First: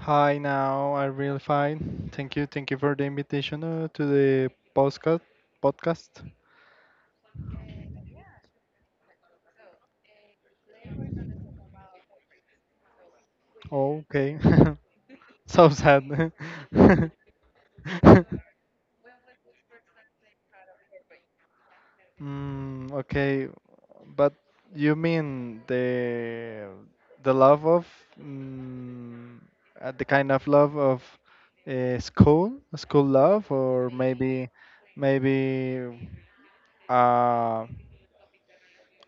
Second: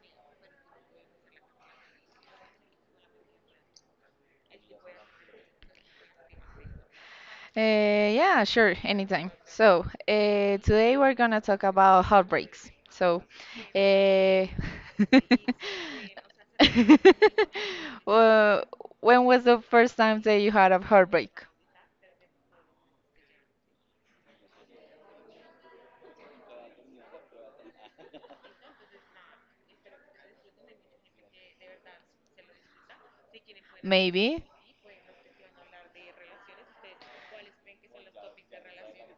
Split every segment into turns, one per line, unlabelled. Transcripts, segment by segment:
Hi, now I'm really fine. Thank you. Thank you for the invitation to the podcast.
Uh, yeah, sure, anytime. So, today we're gonna talk about heartbreaks. So, uh,
Okay. So sad.
well, when was the first time that you had a heartbreak?
Okay, but you mean the the love of mm, the kind of love of school love, or
Maybe.
maybe uh,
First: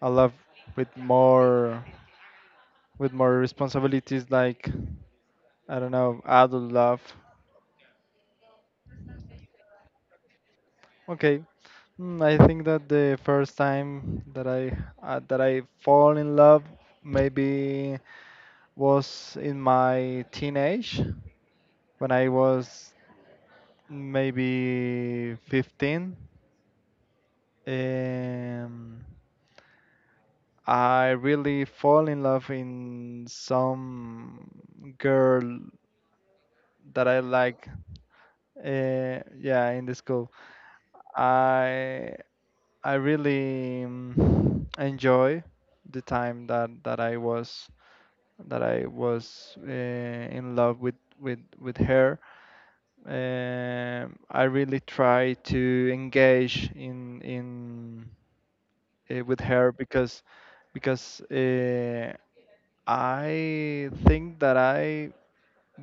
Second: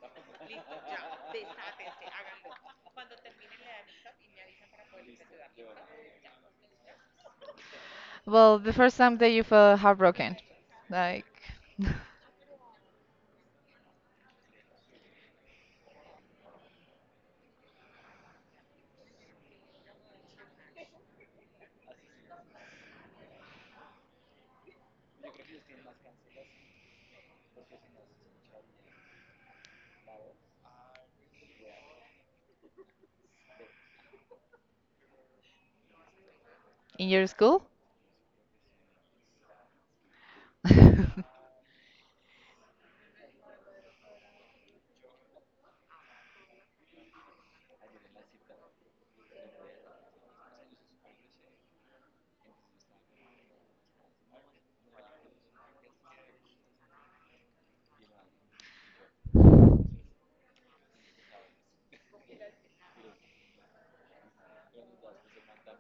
a love with more. with more responsibilities, like I don't know, adult love.
Well, the first time that you felt heartbroken, like
Okay. I think that the first time that I fall in love maybe was in my teenage, when I was maybe 15. Um, I really fall in love in some girl that
in
I
your school,
like Yeah, in the school. I I really enjoy the time that I was in love with her. I really try to engage in with her, because I think that I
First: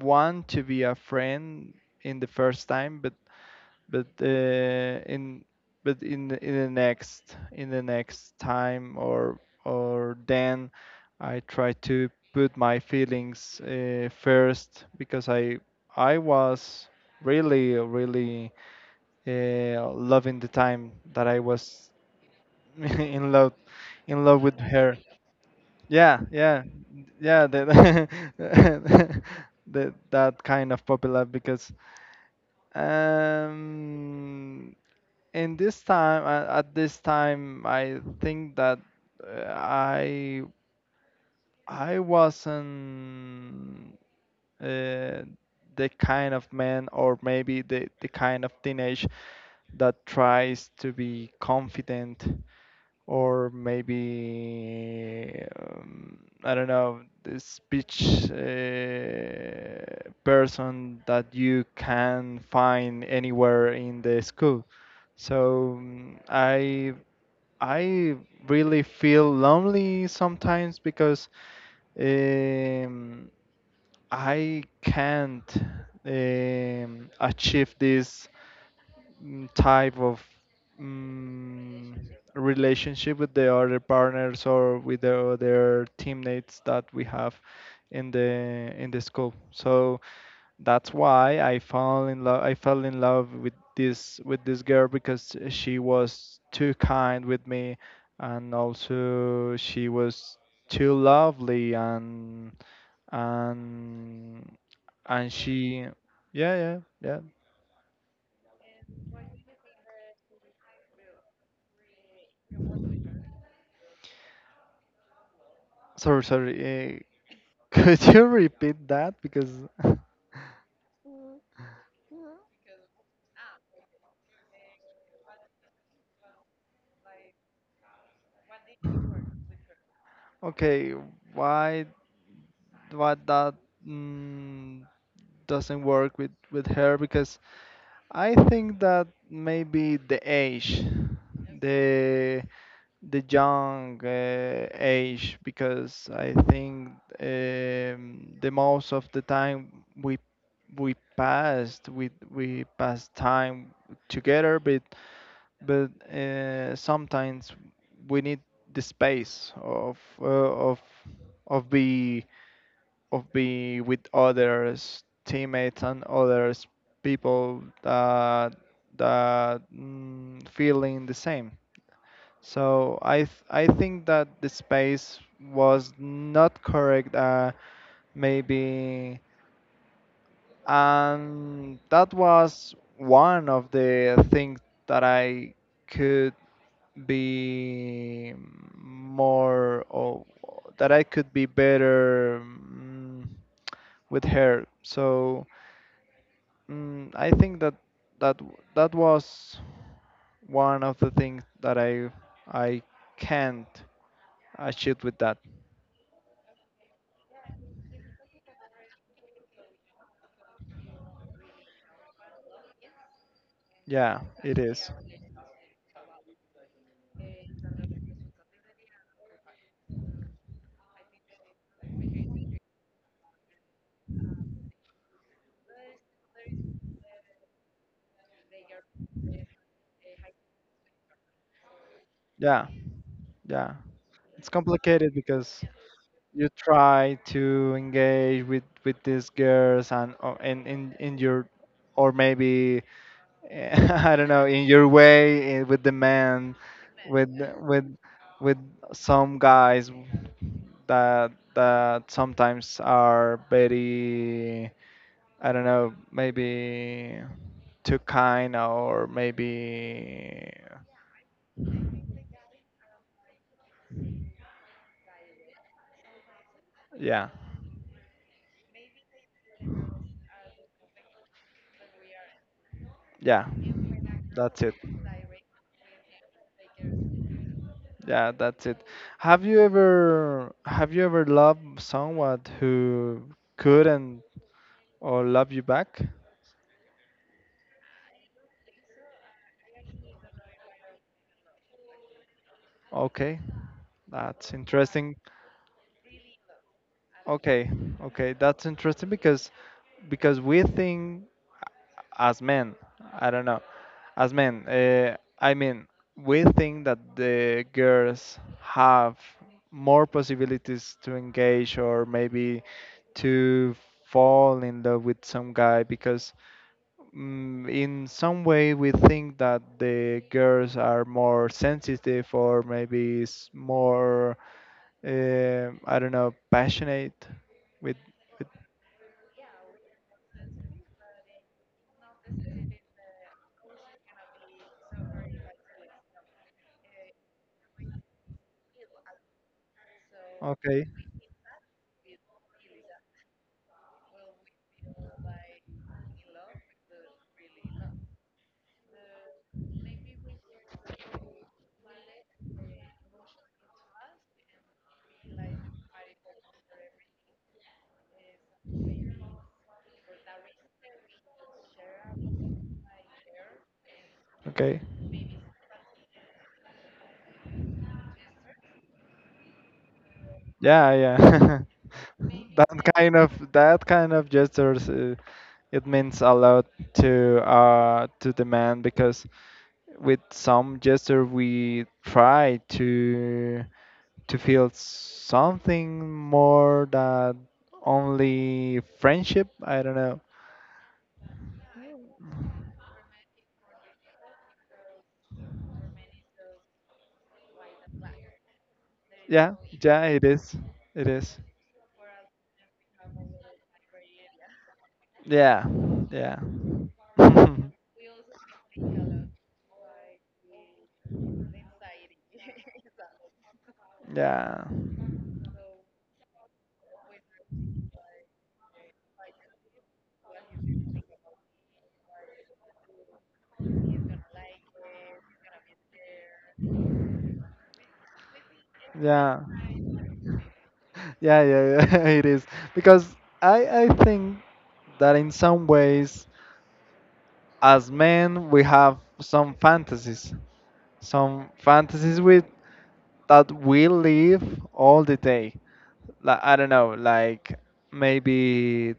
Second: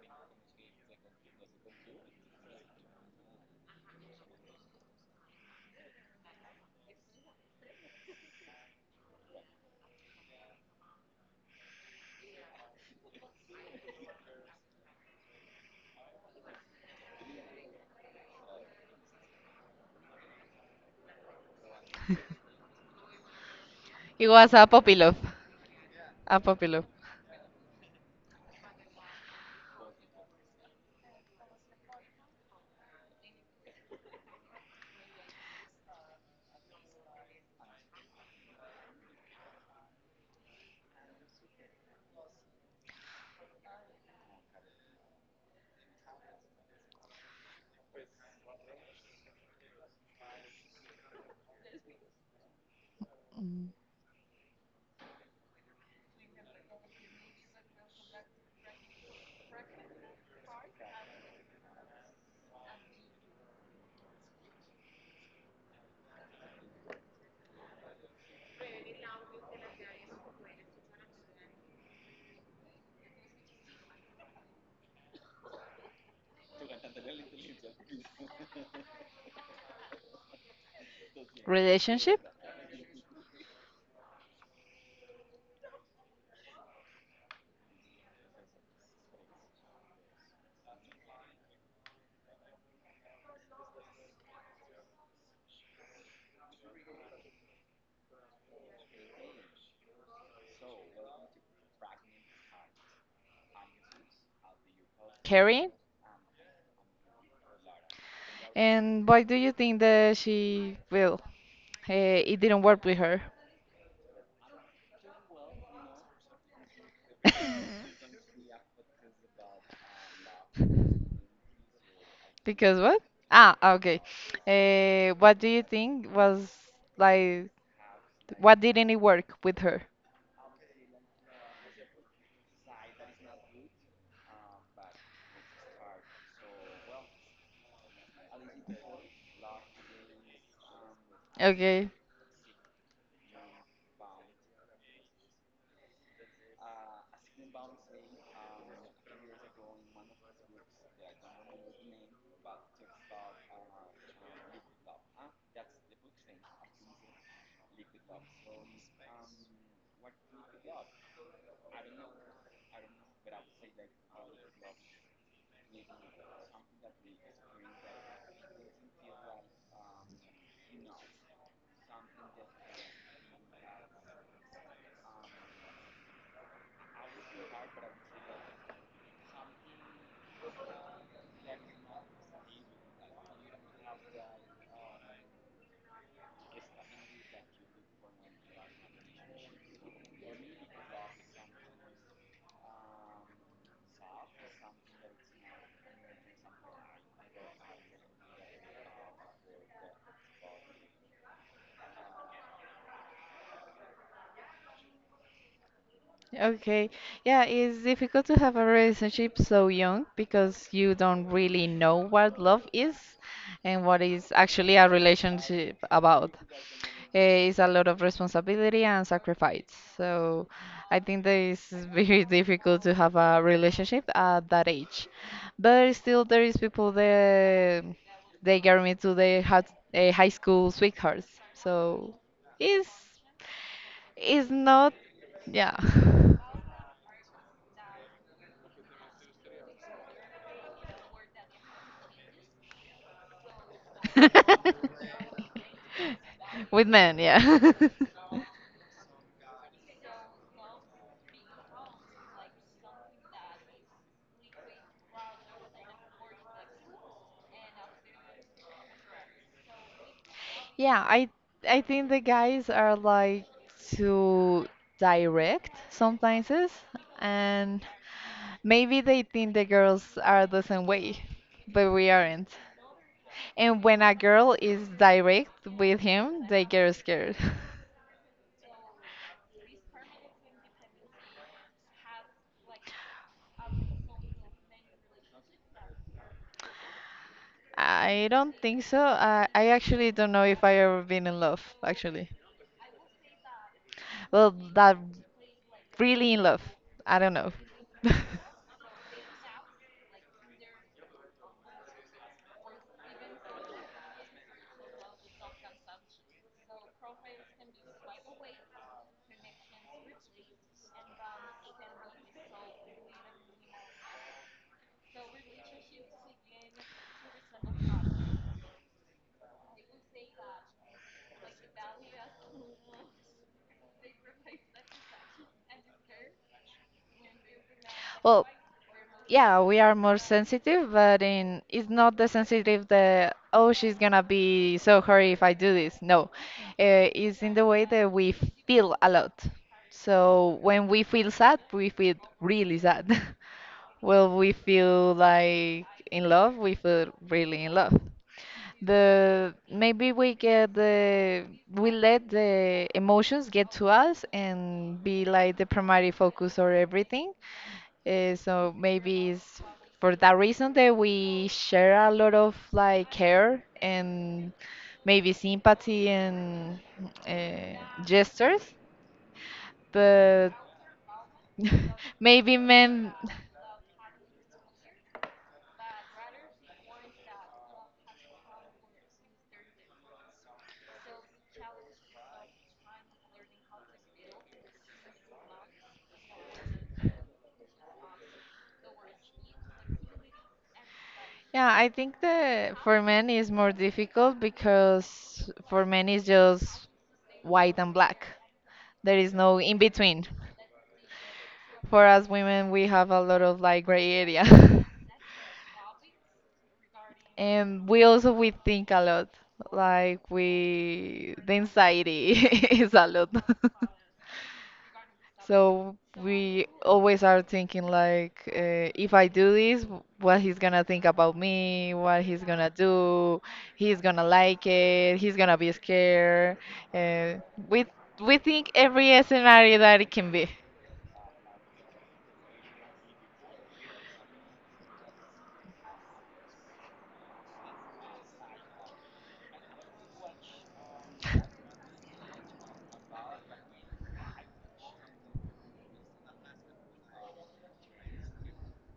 want to be a friend in the first time, but in but in the next time, or then I try to put my feelings first because I was really loving the time that I was in love in
it
love
was
with
a puppy
her.
love.
Yeah, yeah,
Unpopular.
yeah. That That kind of popular, because um, at this time, I think that uh, I I wasn't uh, the kind of man, or maybe the kind of teenage that tries to be confident, or
Mm.
maybe, I don't know, the speech person that you can find anywhere in the school. So, I really feel lonely sometimes because, um, I can't achieve this, type of mm
Relationship?
relationship with the other partners, or with the other teammates that we have in the school. So that's why I fell in love. I fell in love with this girl, because she was too kind with me, and also she was too lovely. And and
Caring?
she Yeah, yeah, yeah.
And why do you think that she, well, it didn't work with her?
Sorry, could you repeat that, because
Because what? Ah, okay. What do you think was like, what didn't it work with her?
okay, why why that, mm, doesn't work with her? Because I think that maybe the age,
Okay.
the the young age, because I think, the most of the time we passed time together, but but sometimes we need the space of of be of being with others teammates and others people that, that feeling the same. So, I think that the space was not correct, maybe, and that was one of the things that i could be more or that I could be better, with her. So, I think that that was one of the things that I can't achieve with that.
Okay. Yeah, it's difficult to have a relationship so young because you don't really know what love is and what
Yeah,
is
it
actually a
is.
relationship about. It's a lot of responsibility and sacrifice. So I think that it's very difficult to have a relationship at that age. But still, there is people that they get me to the hot, high school sweethearts. So
Yeah,
it's
yeah. It's
it's not,
complicated, because
yeah.
you try to engage with these girls, and in your, or maybe I don't know, in your way, with the man,
With men,
with
yeah.
with with some guys that, sometimes are very, I don't know, maybe too kind, or maybe,
Yeah, I think the guys are like too direct sometimes,
yeah,
and maybe they think the girls are the same way, but we aren't.
yeah.
And when a girl
That's it.
is direct with him, they get scared.
Yeah, that's it. Have you ever loved someone who couldn't, or love you back?
I don't think so. I actually don't know if I ever been in love, actually.
Okay,
Well,
that's
that
interesting.
really in love. I don't know.
Okay, okay, that's interesting, because, we think, as men, I don't know, as men, I mean, we think that the girls have more possibilities to engage, or maybe to fall in love with some guy, because, in some way we think that the girls are more sensitive, or maybe, s- more, I don't know, passionate with
Well,
with
yeah, we are more sensitive, but in it's not the sensitive that oh she's gonna be so hurt if I do this. No, it's in the way that we feel a lot. So
okay,
when we feel sad, we feel really sad. Well, we feel like in love, we feel really in love. The maybe we get the we let the emotions get to us and be like the primary focus or everything. So maybe it's for that reason that we share a lot of like care and
okay,
maybe sympathy and uh, gestures, but
yeah, yeah.
maybe
that kind
men.
of that kind of gestures, it means a lot to, the man, because with some gesture we try to feel something more than only friendship. I don't know.
Yeah, I think that for men is more difficult because for men it's just white and black. There is
Yeah,
no in
yeah, it
between.
is. It is.
For us women, we have a lot of like gray area.
Yeah, yeah.
And we also we think a lot. Like we the anxiety is a lot.
Yeah.
So we always are thinking like, if I do this, what he's gonna think about me, what he's gonna do, he's gonna like it, he's gonna be scared. Uh, we we think every
Yeah.
scenario that it can be.
Yeah, yeah, yeah, it is. Because, I think that in some ways, as men, we have some fantasies with, that we live all the day. Like, I don't know, like, maybe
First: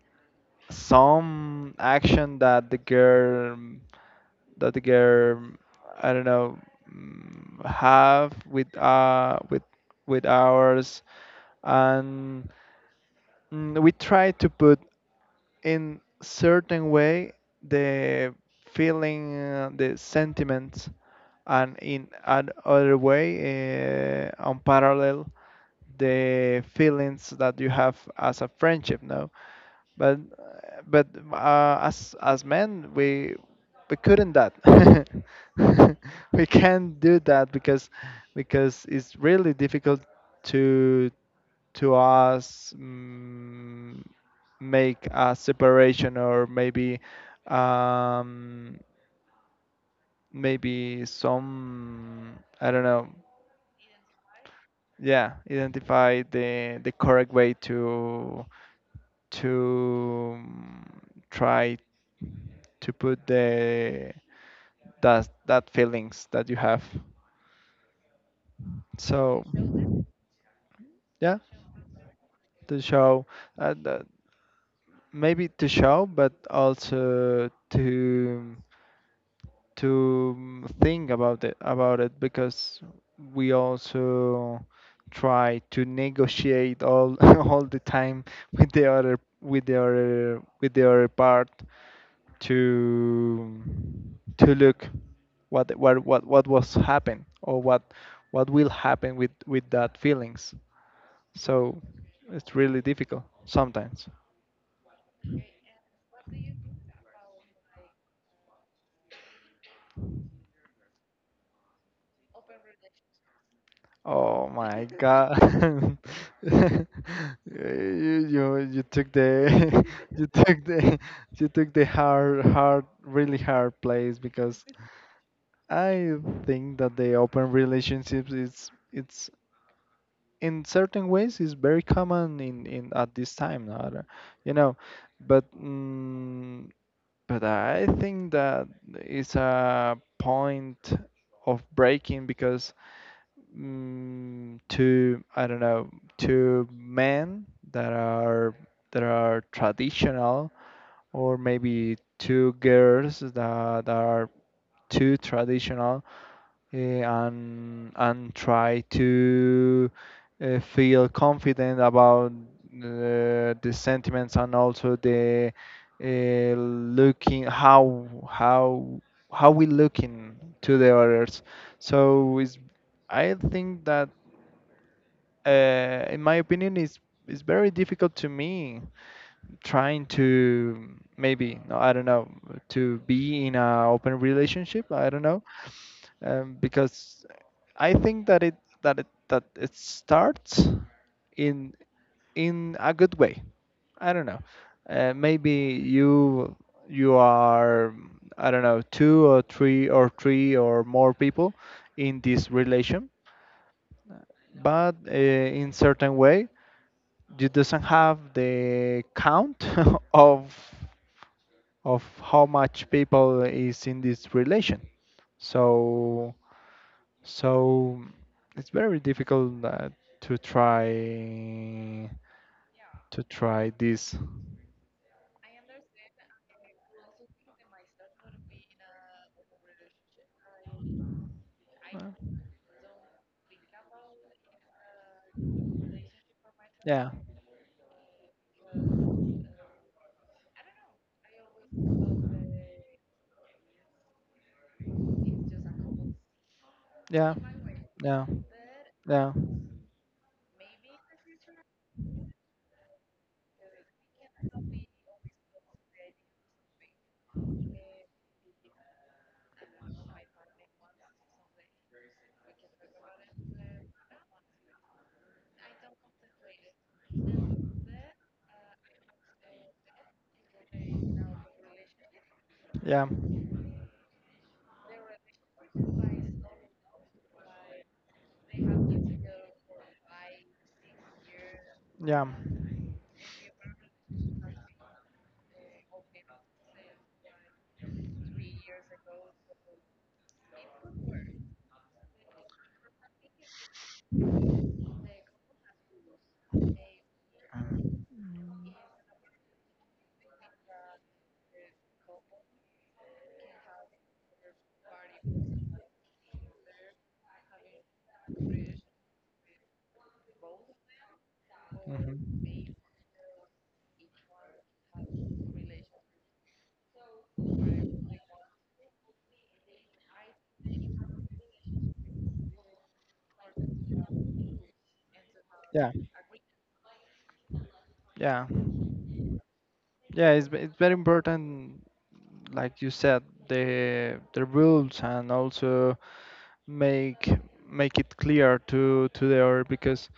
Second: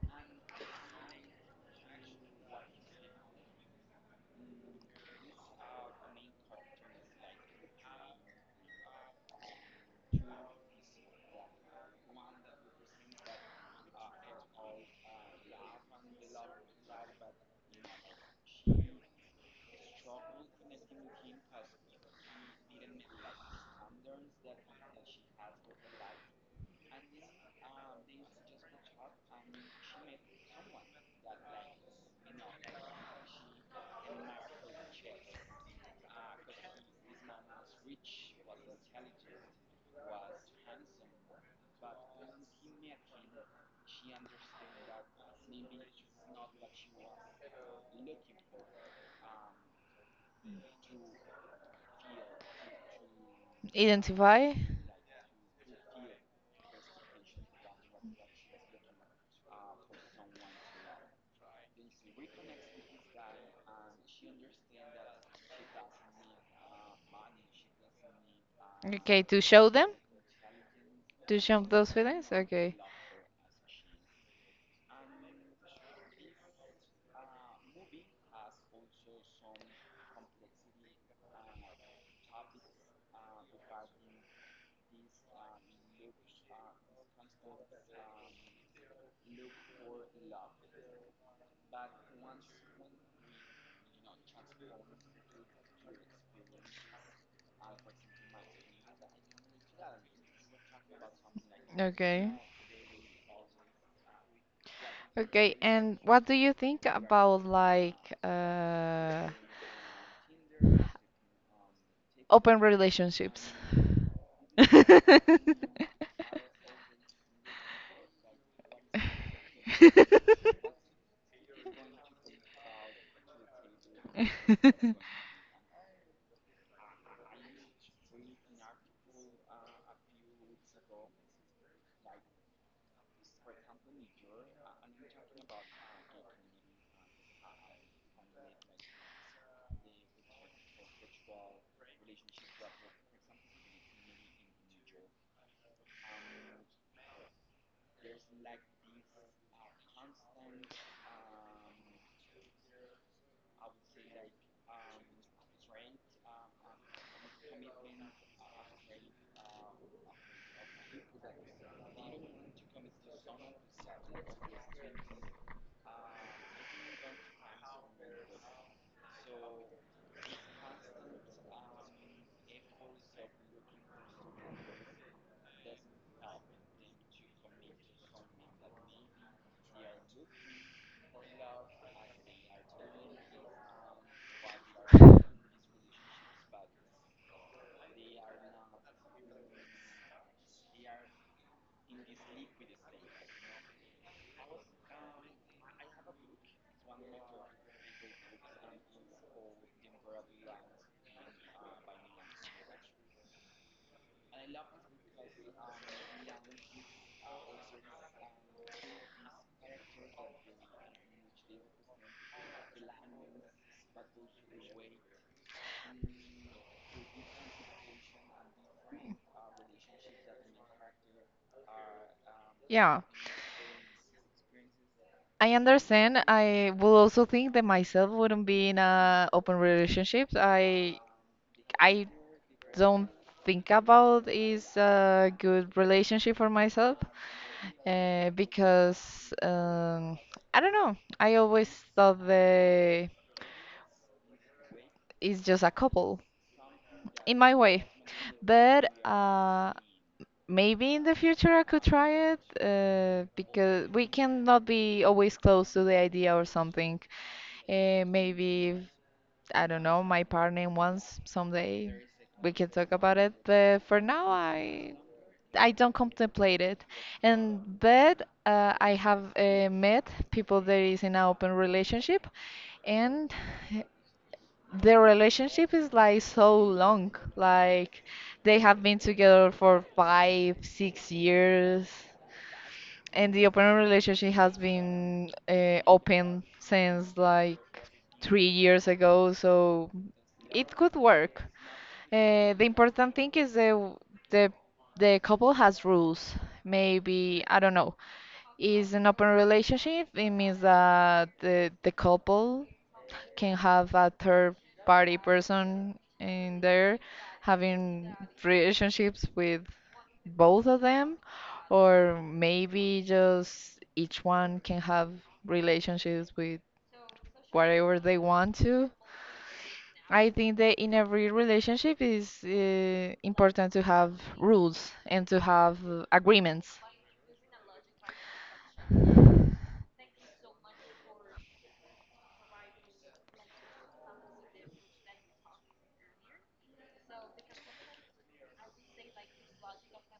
some action that the girl I don't know, have with, with ours, and, we try to put, in certain way, the feeling, the sentiments, and in another way, unparalleled the feelings that you have as a friendship. No, but but as, men, we, couldn't that. We can't do that, because, it's really difficult to to us, make a separation, or maybe, um, maybe some, I don't know,
Identify.
yeah, identify the correct way to, to try to put the that that feelings that you have.
Okay, to
So,
show them,
yeah,
to show those feelings. Okay,
to show, uh, the- maybe to show, but also to think about it, because we also try to negotiate all all the time with the other part, to, to look what was happened, or what will happen with that feelings. So
okay,
it's really difficult sometimes.
okay. And what do you think about like uh, open relationships?
Oh my God! You, you took the you took the you took the hard hard really hard place, because I think that the open relationships, is it's, in certain ways is very common, in at this time now, you know but, but I think that it's a point of breaking, because, to, I don't know, to men that are, that are traditional, or maybe two girls that are too traditional, and try to, feel confident about, the sentiments, and also the, looking how, how we looking to the others. So, it's, I think that, in my opinion, is, is very difficult to me, trying to, maybe, no, I don't know, to be in a open relationship. I don't know, because I think that it starts in in a good way. I don't know. Maybe you, you are, I don't know, two or three, or more people in this relation, but in certain way, you doesn't have the count of of how much people is in this relation. So, So it's very difficult, to try,
Yeah.
to try this.
I understand. I will also think that myself wouldn't be in a open relationship. I
Uh,
I don't think about is a good relationship for myself
yeah,
because I don't know. I always thought that it's just a couple
yeah,
in my way,
yeah,
but
yeah,
maybe in the future I could try it because we cannot be always close to the idea or something. Maybe I don't know, my partner wants someday we can talk about it, but for now I don't contemplate it. And but I have met people that is in an open relationship,
yeah,
and the relationship is like so long. Like they have been together for 5, 6 years
yeah.
and the open relationship has been open since like 3 years ago, so it could work. The important thing is the the couple has rules. Maybe I don't know. Is an open relationship? It means that the couple can have a third party person in there having relationships with both of them or
Mhm.
maybe just each one can have relationships with whatever they want to. I think that in every relationship is important to have rules and to have
Yeah.
agreements.
Yeah. Yeah, it's very important, like you said, the rules, and also make make it clear to the other, because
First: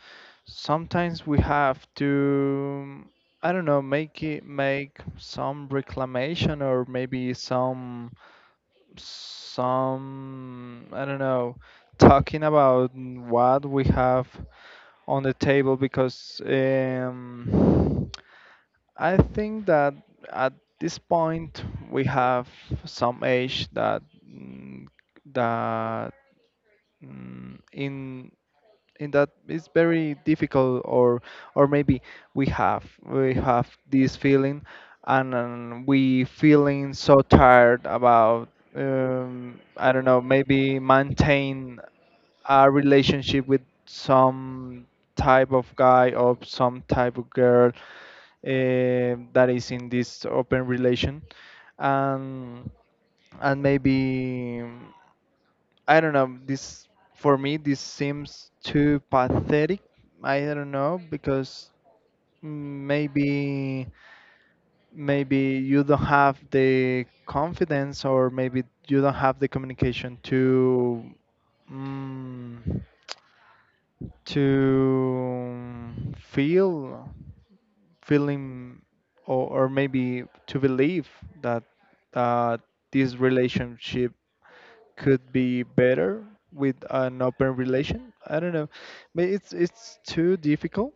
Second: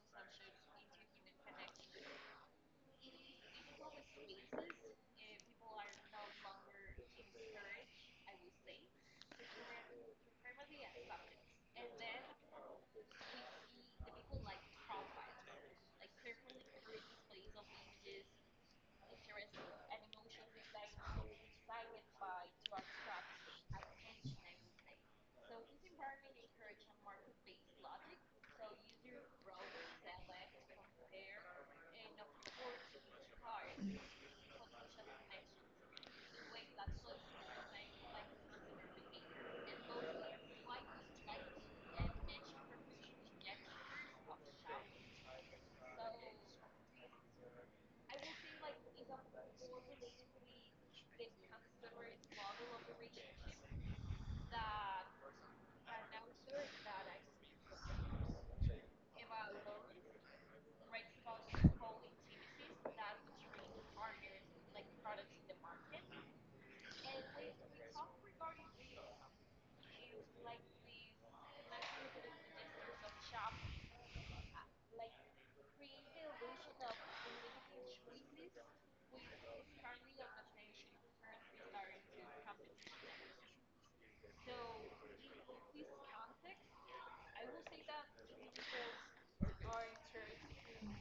sometimes we have to, I don't know, make some reclamation, or maybe some, I don't know, talking about what we have on the table, because, I think that at this point we have some age that, that mm, in in that it's very difficult, or maybe, we have this feeling, and, we feeling so tired about, I don't know, maybe maintain a relationship with some type of guy, or some type of girl, that is in this open relation, and and maybe, I don't know. This, for me, this seems too pathetic. I don't know, because, maybe, you don't have the confidence, or maybe you don't have the communication to, mm, to feel feeling or, maybe to believe that, uh, this relationship could be better with an open relation. I don't know. But it's too difficult,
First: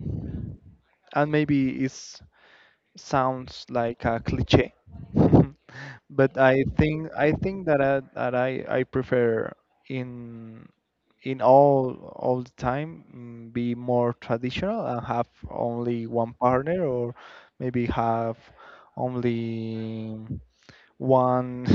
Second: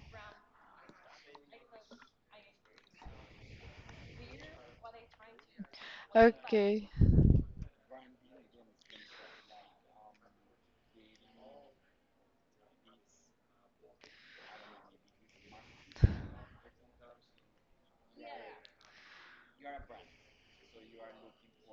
and maybe it sounds like a cliche. But I
Okay.
think I think that I prefer, in in all the time, be more traditional, and have only one partner, or maybe have only one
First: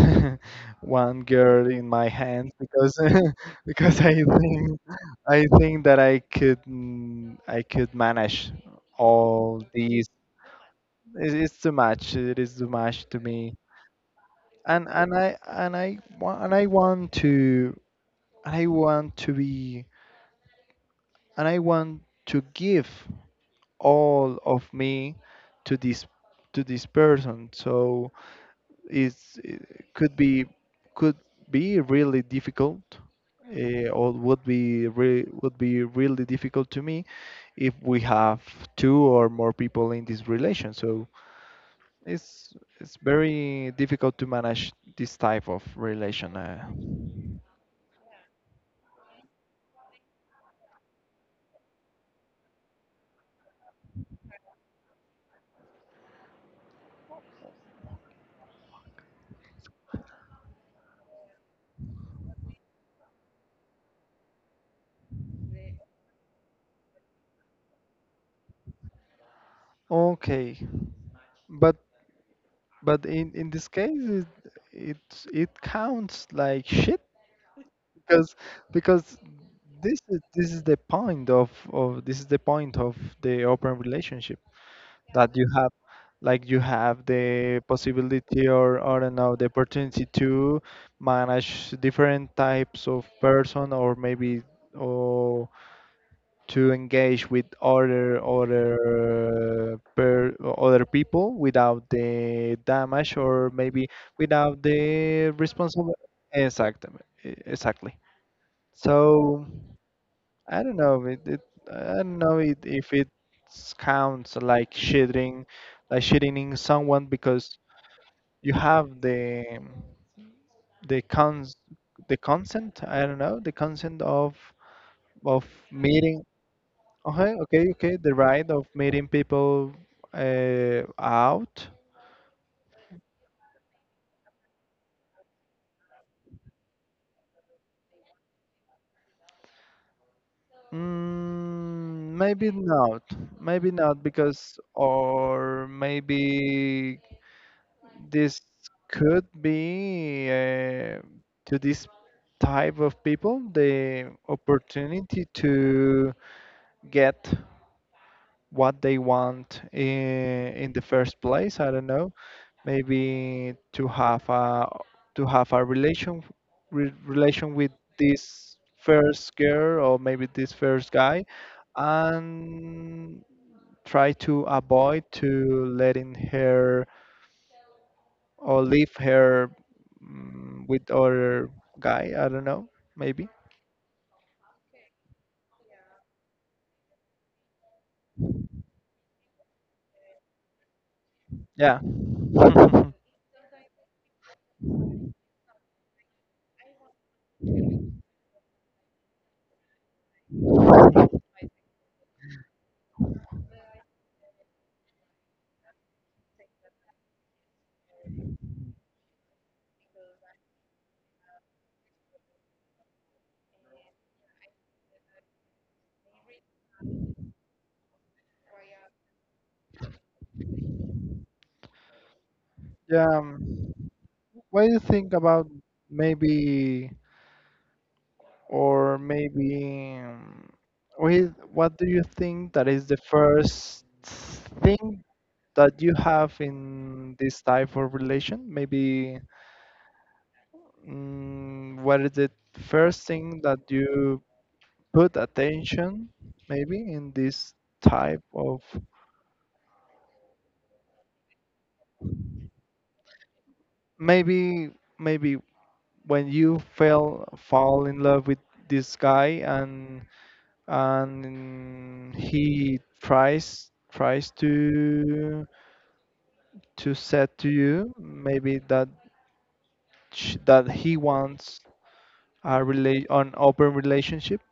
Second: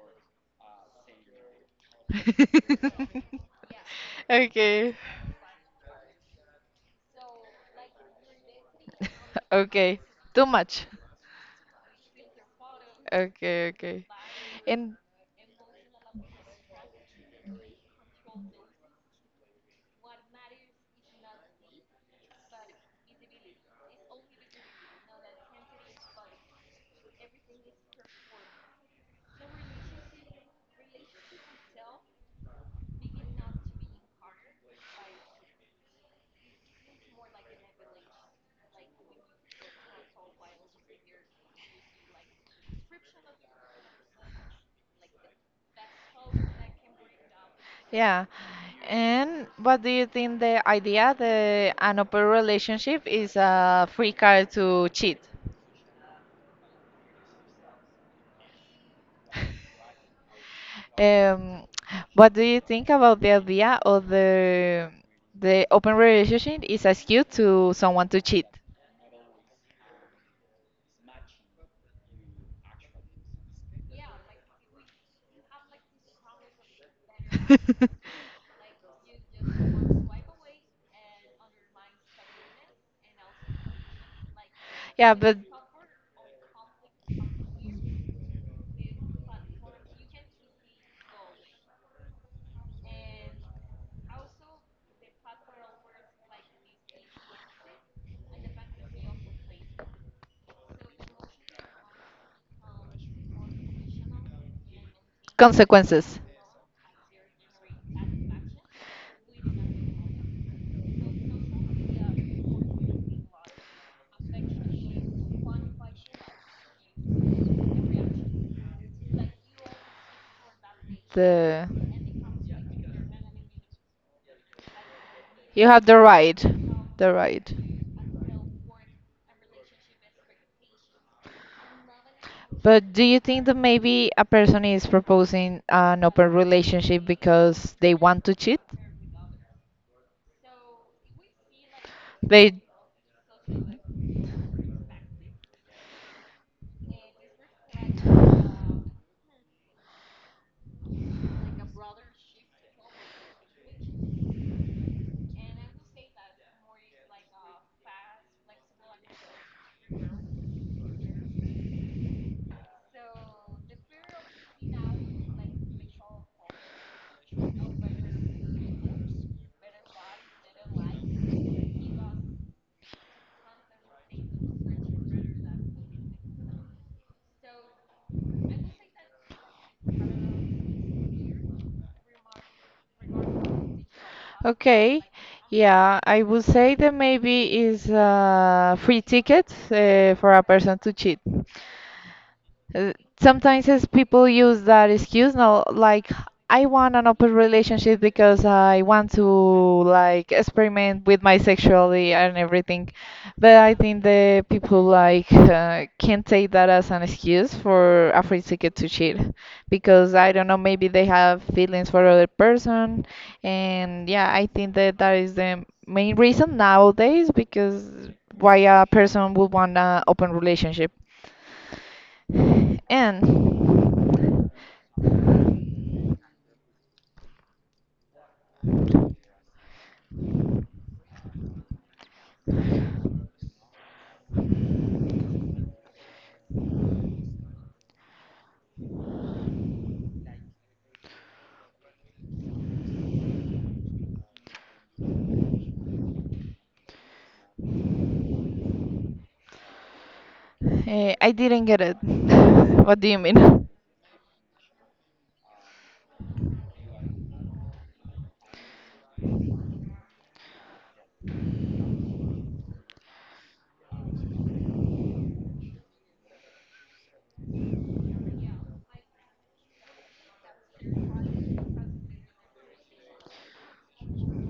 one girl in my hand, because because I think
Okay.
I think that I could manage all
Okay,
these.
too much.
It's too much. It is too much to me.
Okay, okay,
And
and
and I want to and I want to be and I want to give all of me to this, to this person. So is it, could be, could be really difficult, or would be, re would be really difficult to me if we have two or more people in this relation. So it's it's very difficult to manage this type of relation.
yeah. And what do you think the idea the an open relationship is a free card to cheat? Um, what do you think about the idea of the open relationship is a excuse to someone to cheat?
Okay, but but in this case it, it it counts like shit, because, because this is, this is the point of, the open relationship,
Yeah,
that
but
you have, like, you have the possibility, or I don't know, the opportunity to manage different types of person, or maybe, or to engage with other, other people without the damage, or maybe, without the responsible,
consequences.
exactly, exactly. So, I don't know, if, It, it I don't know it, if it counts like shitting, in someone, because you have the cons
The
the consent. I don't know, the consent of
you have the
meeting.
right, the
Okay,
right.
okay, okay. The right of meeting people out.
But do you think that maybe a person is proposing an open relationship because they want to cheat?
Maybe
They
not. Maybe not because, or maybe this could be to this type of people the opportunity to get what they want in the first place. I don't know, maybe to have a relation relation with this first girl or maybe this first guy, and try to avoid to letting her or leave her with other guy. I don't know. Maybe.
Okay, yeah, I would say that maybe is a free ticket for a person to cheat.
Yeah.
Uh, Sometimes it's people use that excuse now, like I want an open relationship because I want to like experiment with my sexuality and everything. But I think the people like can take that as an excuse for a free ticket to cheat because I don't know, maybe they have feelings for other person, and yeah, I think that that is the main reason nowadays because why a person would want an open relationship.
Yeah.
And
What do you think about maybe, or maybe, what do you think that is the first thing that you have in this type of relation? Maybe, what is the first thing that you put attention maybe in this type of?
I didn't get it. What do you mean?
Maybe, maybe when you fell fall in love with this guy and he tries to set to you maybe that that he wants a an open relationship,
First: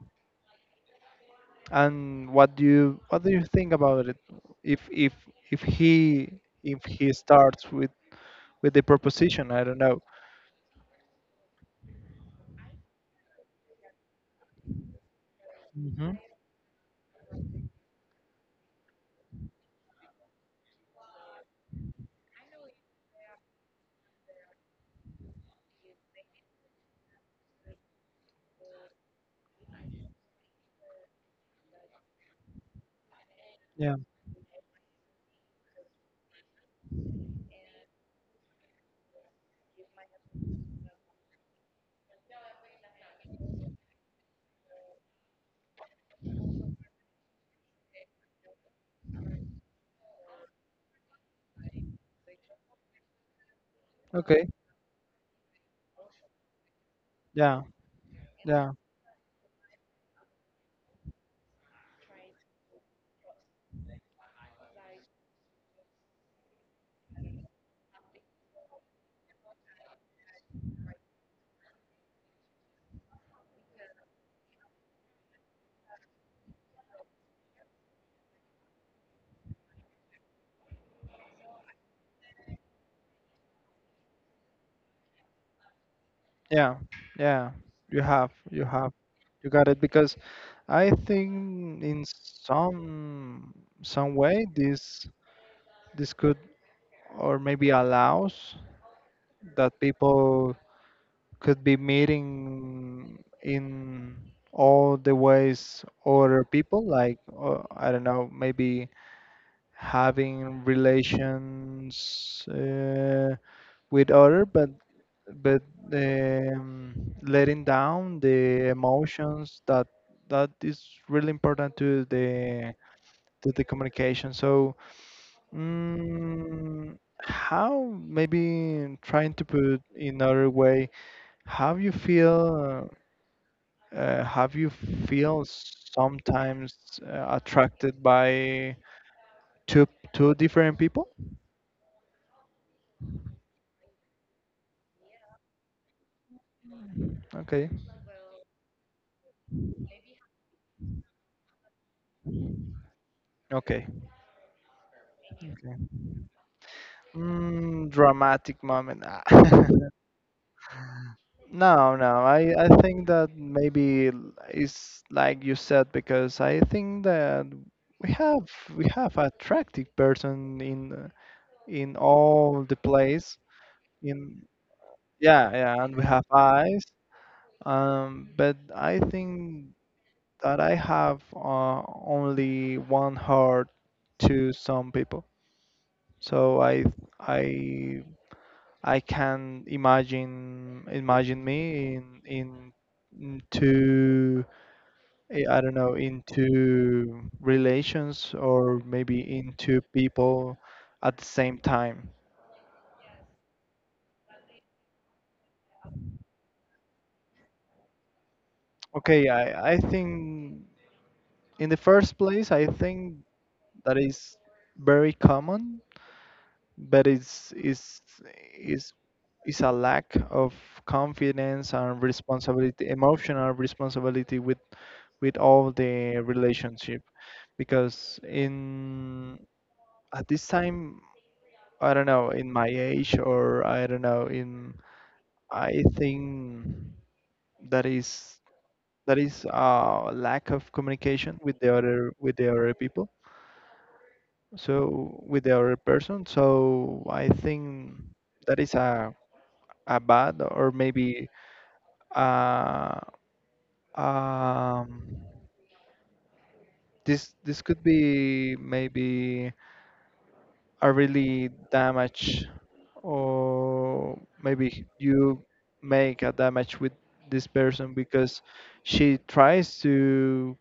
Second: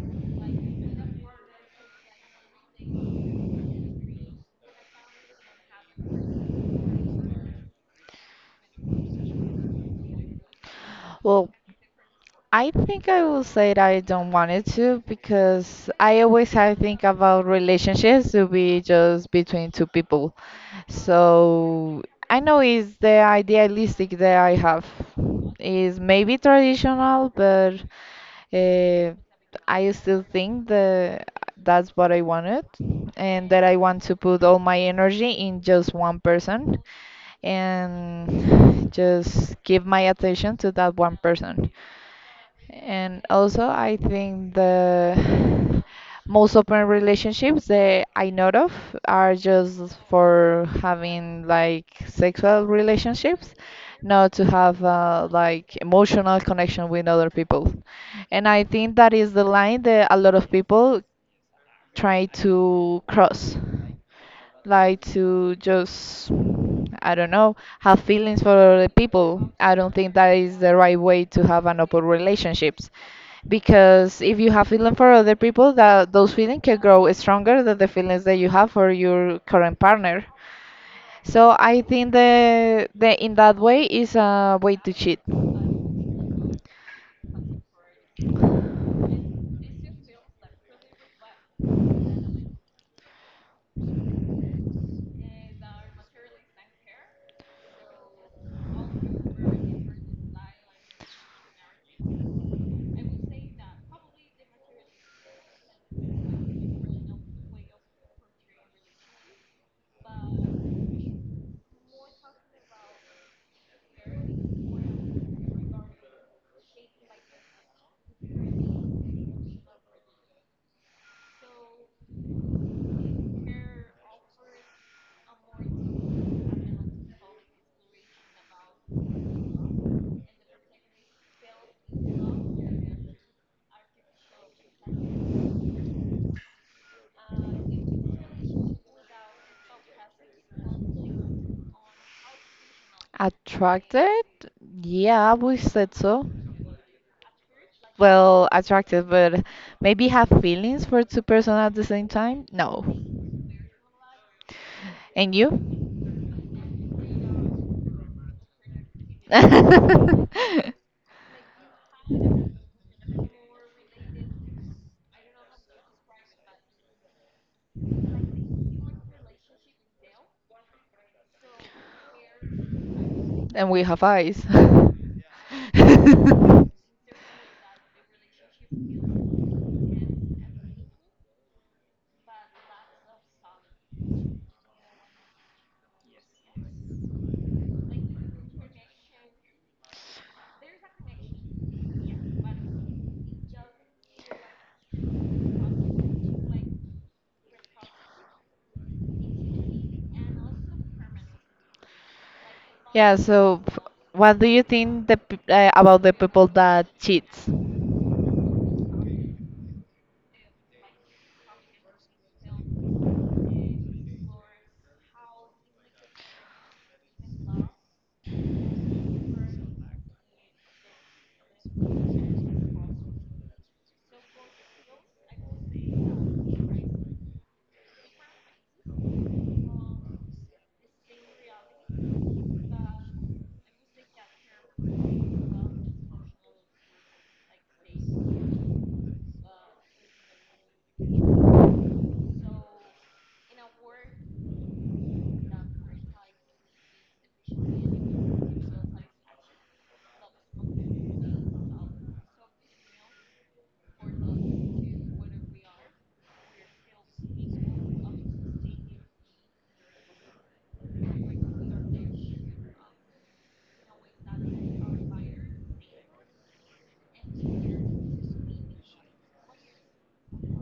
and what do you think about it? If if he if he starts with the proposition. I don't know.
Well, I think I will say that I don't want it to because
Hmm.
I always I think about relationships to be just between two people. So I know it's the idealistic that I have is maybe traditional, but uh, I still think that that's what I wanted and that I
Yeah.
want to put all my energy in just one person and just give my attention to that one person. And also, I think the most open relationships that I know of are just for having like sexual relationships, not to
Okay.
have like emotional connection with other
Yeah,
people. And I
yeah.
think that is the line that a lot of people try to cross like to just I don't know have feelings for other people. I don't think that is the right way to have an open relationships because if you have feeling for other people that those feelings can grow stronger than the feelings that you have for your current partner. So I think the in that way is a way to cheat.
Yeah, yeah, you have, you got it, because I think in some way this this could or maybe allows that people could be meeting in all the ways other people, like I don't know, maybe having relations. With other, but but um, letting down the emotions that is really important to the communication. So, mm, how maybe trying to put in other way, how you feel, have you feel sometimes attracted by two two different people?
Attracted? Yeah, we said so.
Okay,
Well, attracted, but maybe have feelings for two persons at the same time? No.
okay.
And
Okay.
you?
Dramatic moment. Ah. No, no. I think that maybe it's like you said, because I think that we have we have attractive person in all the place.
And we have
In,
eyes.
yeah, yeah, and we have eyes. But I think that I have only one heart to some people, so I I can imagine me in two, I don't know, into relations or maybe into people at the same time.
Yeah, so what do you think about the people that cheats?
Okay, I think, in the first place, I think that is very common, but it's, it's a lack of confidence and responsibility, emotional responsibility with all the relationship, because in at this time, I don't know, in my age, or I don't know, in I think that is a lack of communication with the other people. So with the other person. So I think that is a bad, or maybe uh um this could be maybe are really damaged, or maybe you make a damage with this person because she tries to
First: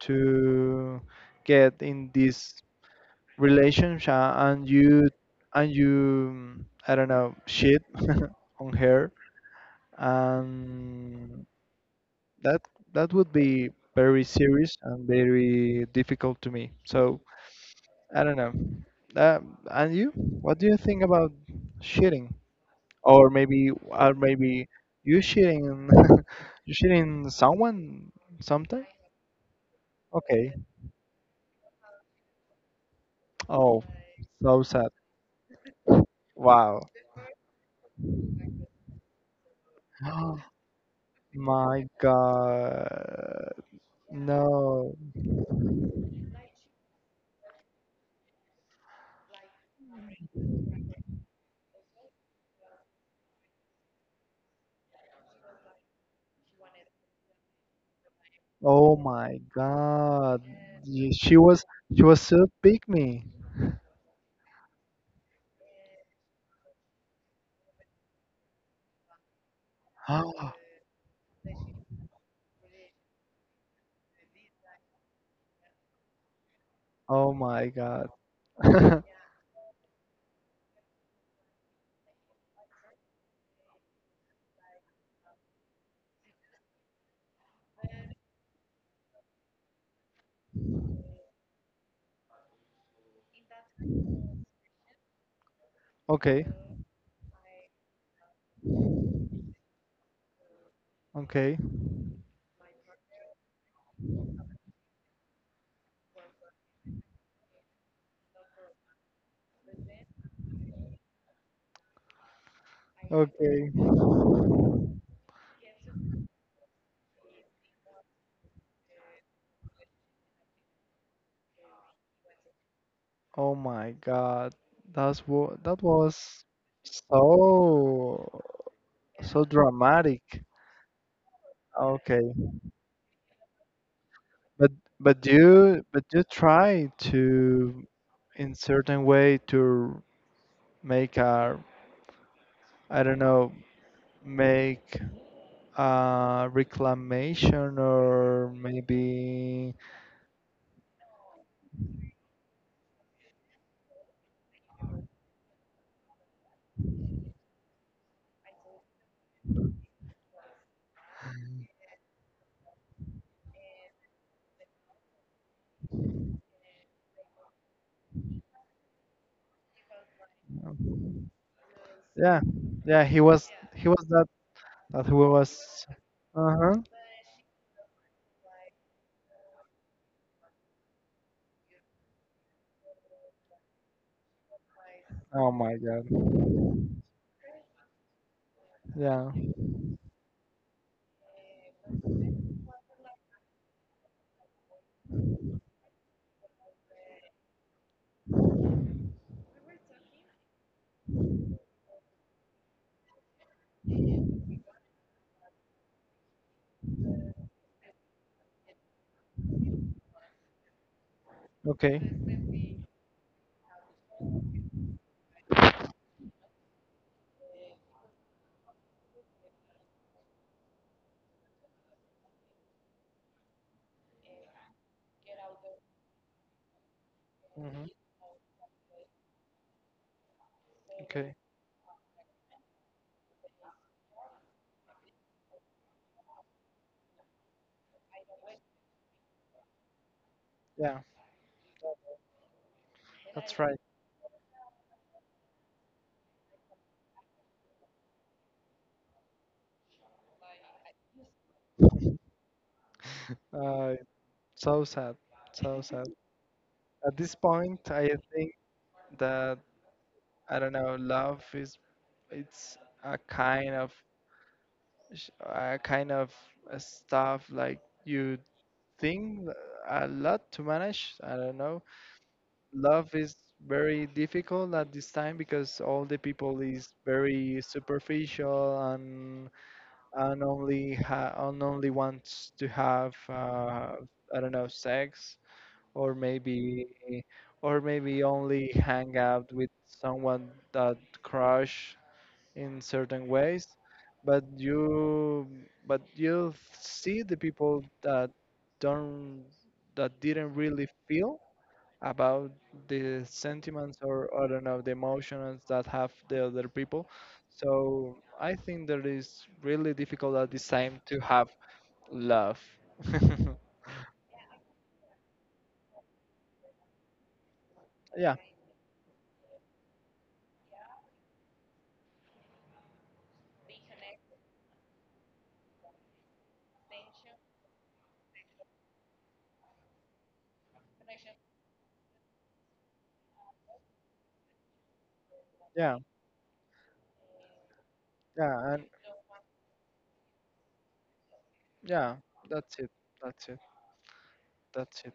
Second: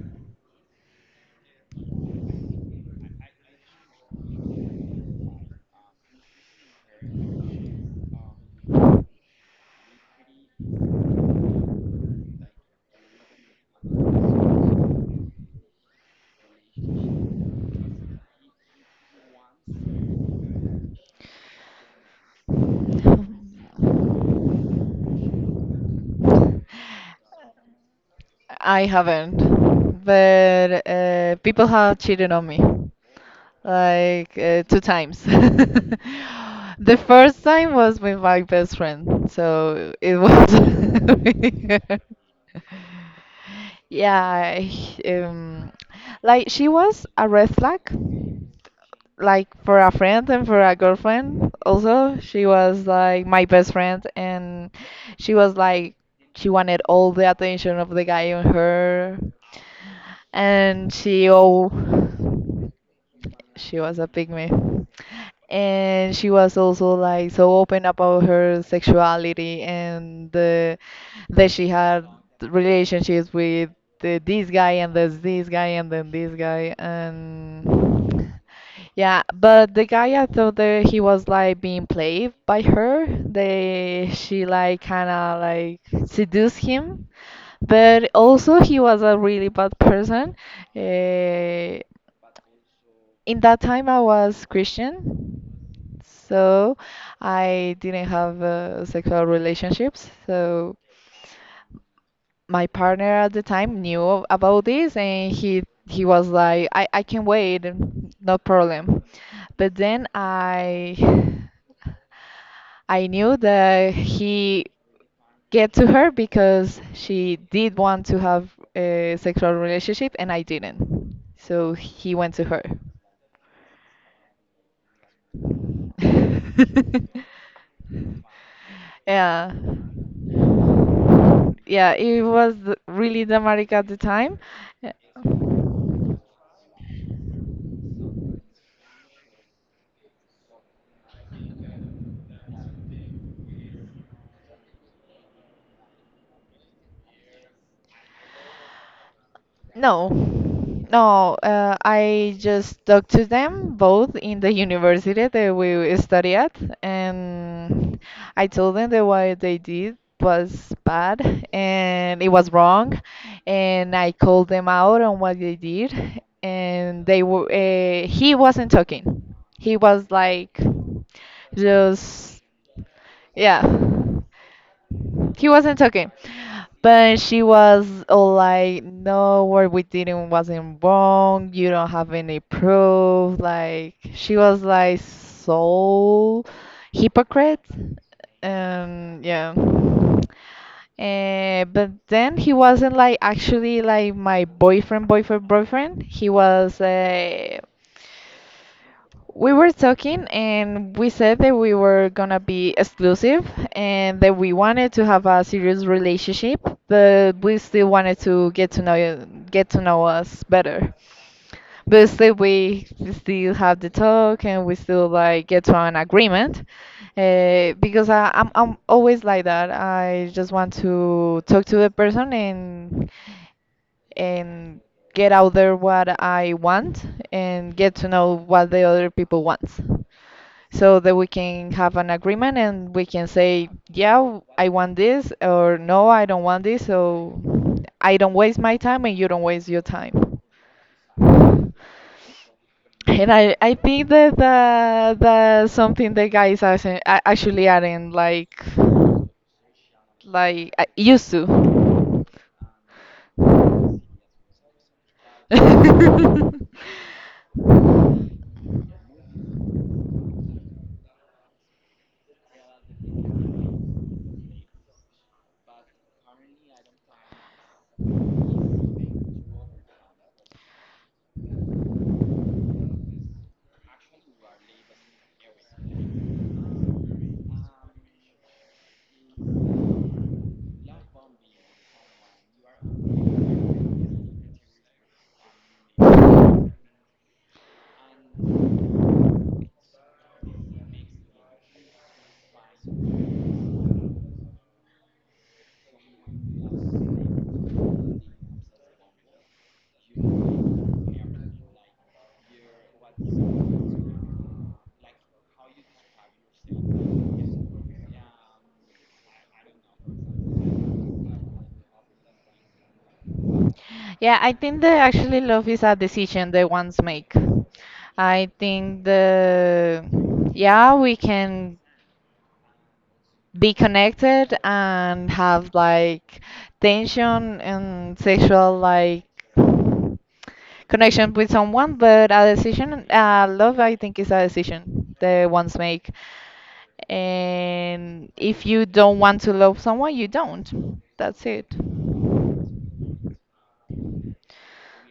to get in this relationship and you I don't know shit on her, and that would be very serious and very difficult to me. So I don't know. Uh, and you? What do you think about shitting? Or maybe, you shitting, you shitting someone sometime?
I haven't,
Okay.
but people have cheated on me
Oh,
like
so
two
sad.
times.
Wow.
The first time was with my best friend, so it was really
My
hard.
God.
Yeah,
No.
like she was a red flag, like for a friend and for a girlfriend. Also, she was like my best friend, and she was like she wanted all the attention of the guy on
Oh
her
my God.
and
Ye-
she
She was,
all
she was so pick me.
she was a pygmy and she was also like so open about her sexuality and the, that she had relationships with the, this guy and this guy and then this guy
Oh my God.
and yeah but the guy I thought that he was like being played by her they she like kind of like seduced him but also he was a really bad person. Uh, in that time I was Christian,
Okay.
so I didn't have sexual relationships. So
Okay.
my partner at the time knew about this and he was like I can wait no problem but then I I knew
Okay.
that he get to her because she did want to have a sexual relationship and I didn't so he went to her.
Oh my God, that's what that was, so so
Yeah.
dramatic.
Yeah, it
Okay,
was really dramatic at the time.
but
Yeah.
you, but you try to in certain way to make a, I don't know, make a reclamation, or maybe
No, no, I just talked to them both in the university that we study at, and I told them that what they did was bad and it was wrong, and I called them out on what they did, and they were, he wasn't talking. He was like,
yeah,
just,
yeah, he was,
yeah.
he was that that he
He
was.
wasn't talking,
Uh huh
but she was all like, "No, what we didn't wasn't wrong. You don't have any proof." Like she was like
oh my
so
God.
hypocrite, and
Yeah.
yeah. But then he wasn't like actually like my boyfriend, boyfriend, boyfriend. He was we were talking and we said that we were gonna be exclusive and that we wanted to have a serious relationship, but we still wanted to get to know us better.
Okay.
But still we still have the talk and we still like get to an agreement. Because I'm always like that. I just want to talk to the person and and get out there what I want and
Mhm.
get to know what the other people want so that we
Okay.
can have an agreement and we can say, yeah, I want this, or no, I don't want this, so I don't waste my time and you don't waste your time.
Yeah,
And
that's
I,
right.
I think that the something the guys actually aren't like I used to.
Uh, so sad, so sad. At this point, I think that I don't know. Love is it's a kind of a kind of stuff like you think a lot to manage. I don't know. Love is very difficult at this time because all the people is very superficial, and only and only wants to have I don't know, sex, or maybe only hang out with someone that crush in certain ways. But you see the people that don't, that didn't really feel about the sentiments, or I don't know, the emotions that have the other people. So I think that is really difficult at this time to have love.
Yeah, I think that actually love is a decision that ones make.
Yeah.
I think the yeah, we can be connected and have like tension and sexual like connection with someone, but a decision, love, I think is a decision that ones
Yeah.
make. And if
yeah and
you don't want to love someone, you don't. That's it.
Yeah, that's it. That's it. That's it.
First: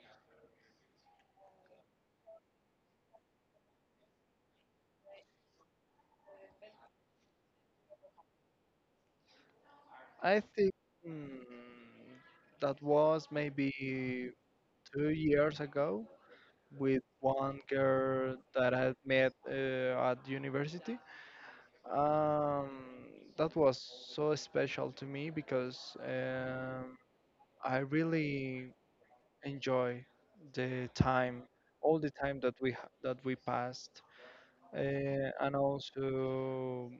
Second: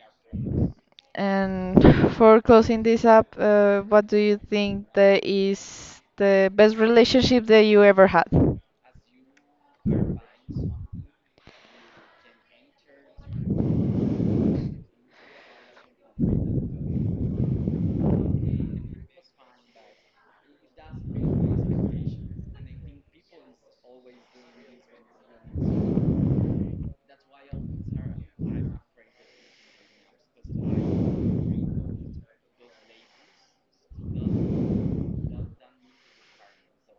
And for closing this up, what do you think that is the best relationship that you ever had?
I think, mm, that was maybe 2 years ago with one girl that I had met at university. Um, that was so special to me because, I really enjoy the time, all the time that we that we passed, and also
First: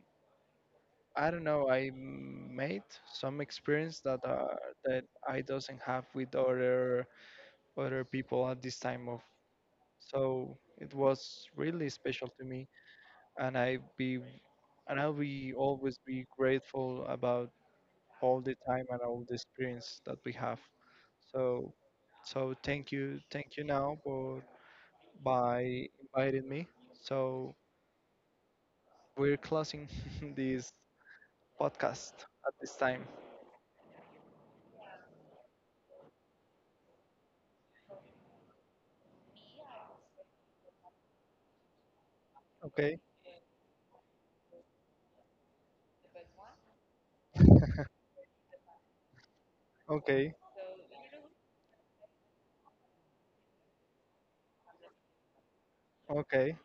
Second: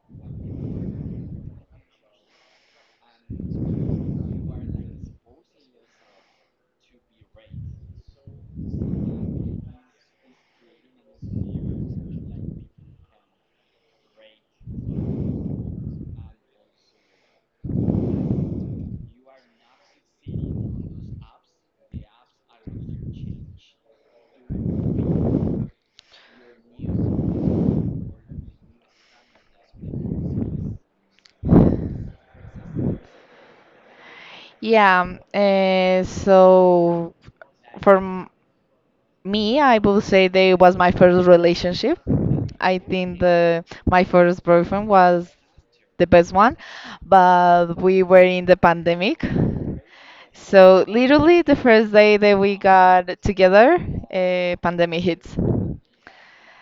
I don't know. I made some experience that that I doesn't have with other people at this time of. So it was really special to me, and I will always be grateful about all the time and all the experience that we have. So so thank you now for by inviting me. So we're closing this podcast at this time.
Yeah, so for me, I will say that it was my first relationship. I
Okay,
think the my first boyfriend was the best one, but we were in the pandemic.
okay.
So literally the first day that we got together, pandemic hits.
Okay.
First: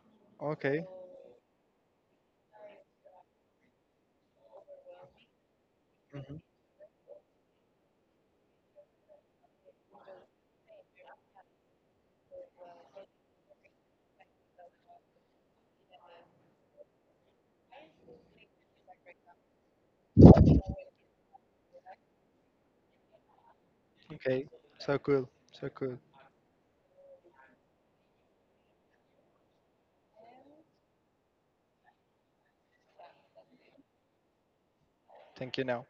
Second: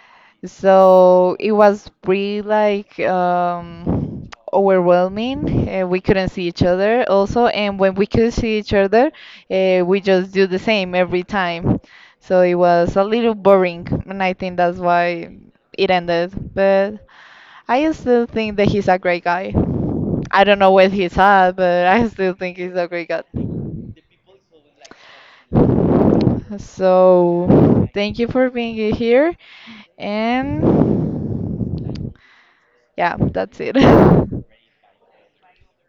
Okay.
So it was pretty like overwhelming. We couldn't
Hmm.
see each other also, and when we could see each other, we just do the same every time. So it was a little boring, and I think that's why it ended. But I still think that he's a great guy. I don't know where he's at, but I still think he's a great guy.
Okay. So cool. So cool.
So, thank you for being here. And yeah, that's it.
Thank you now.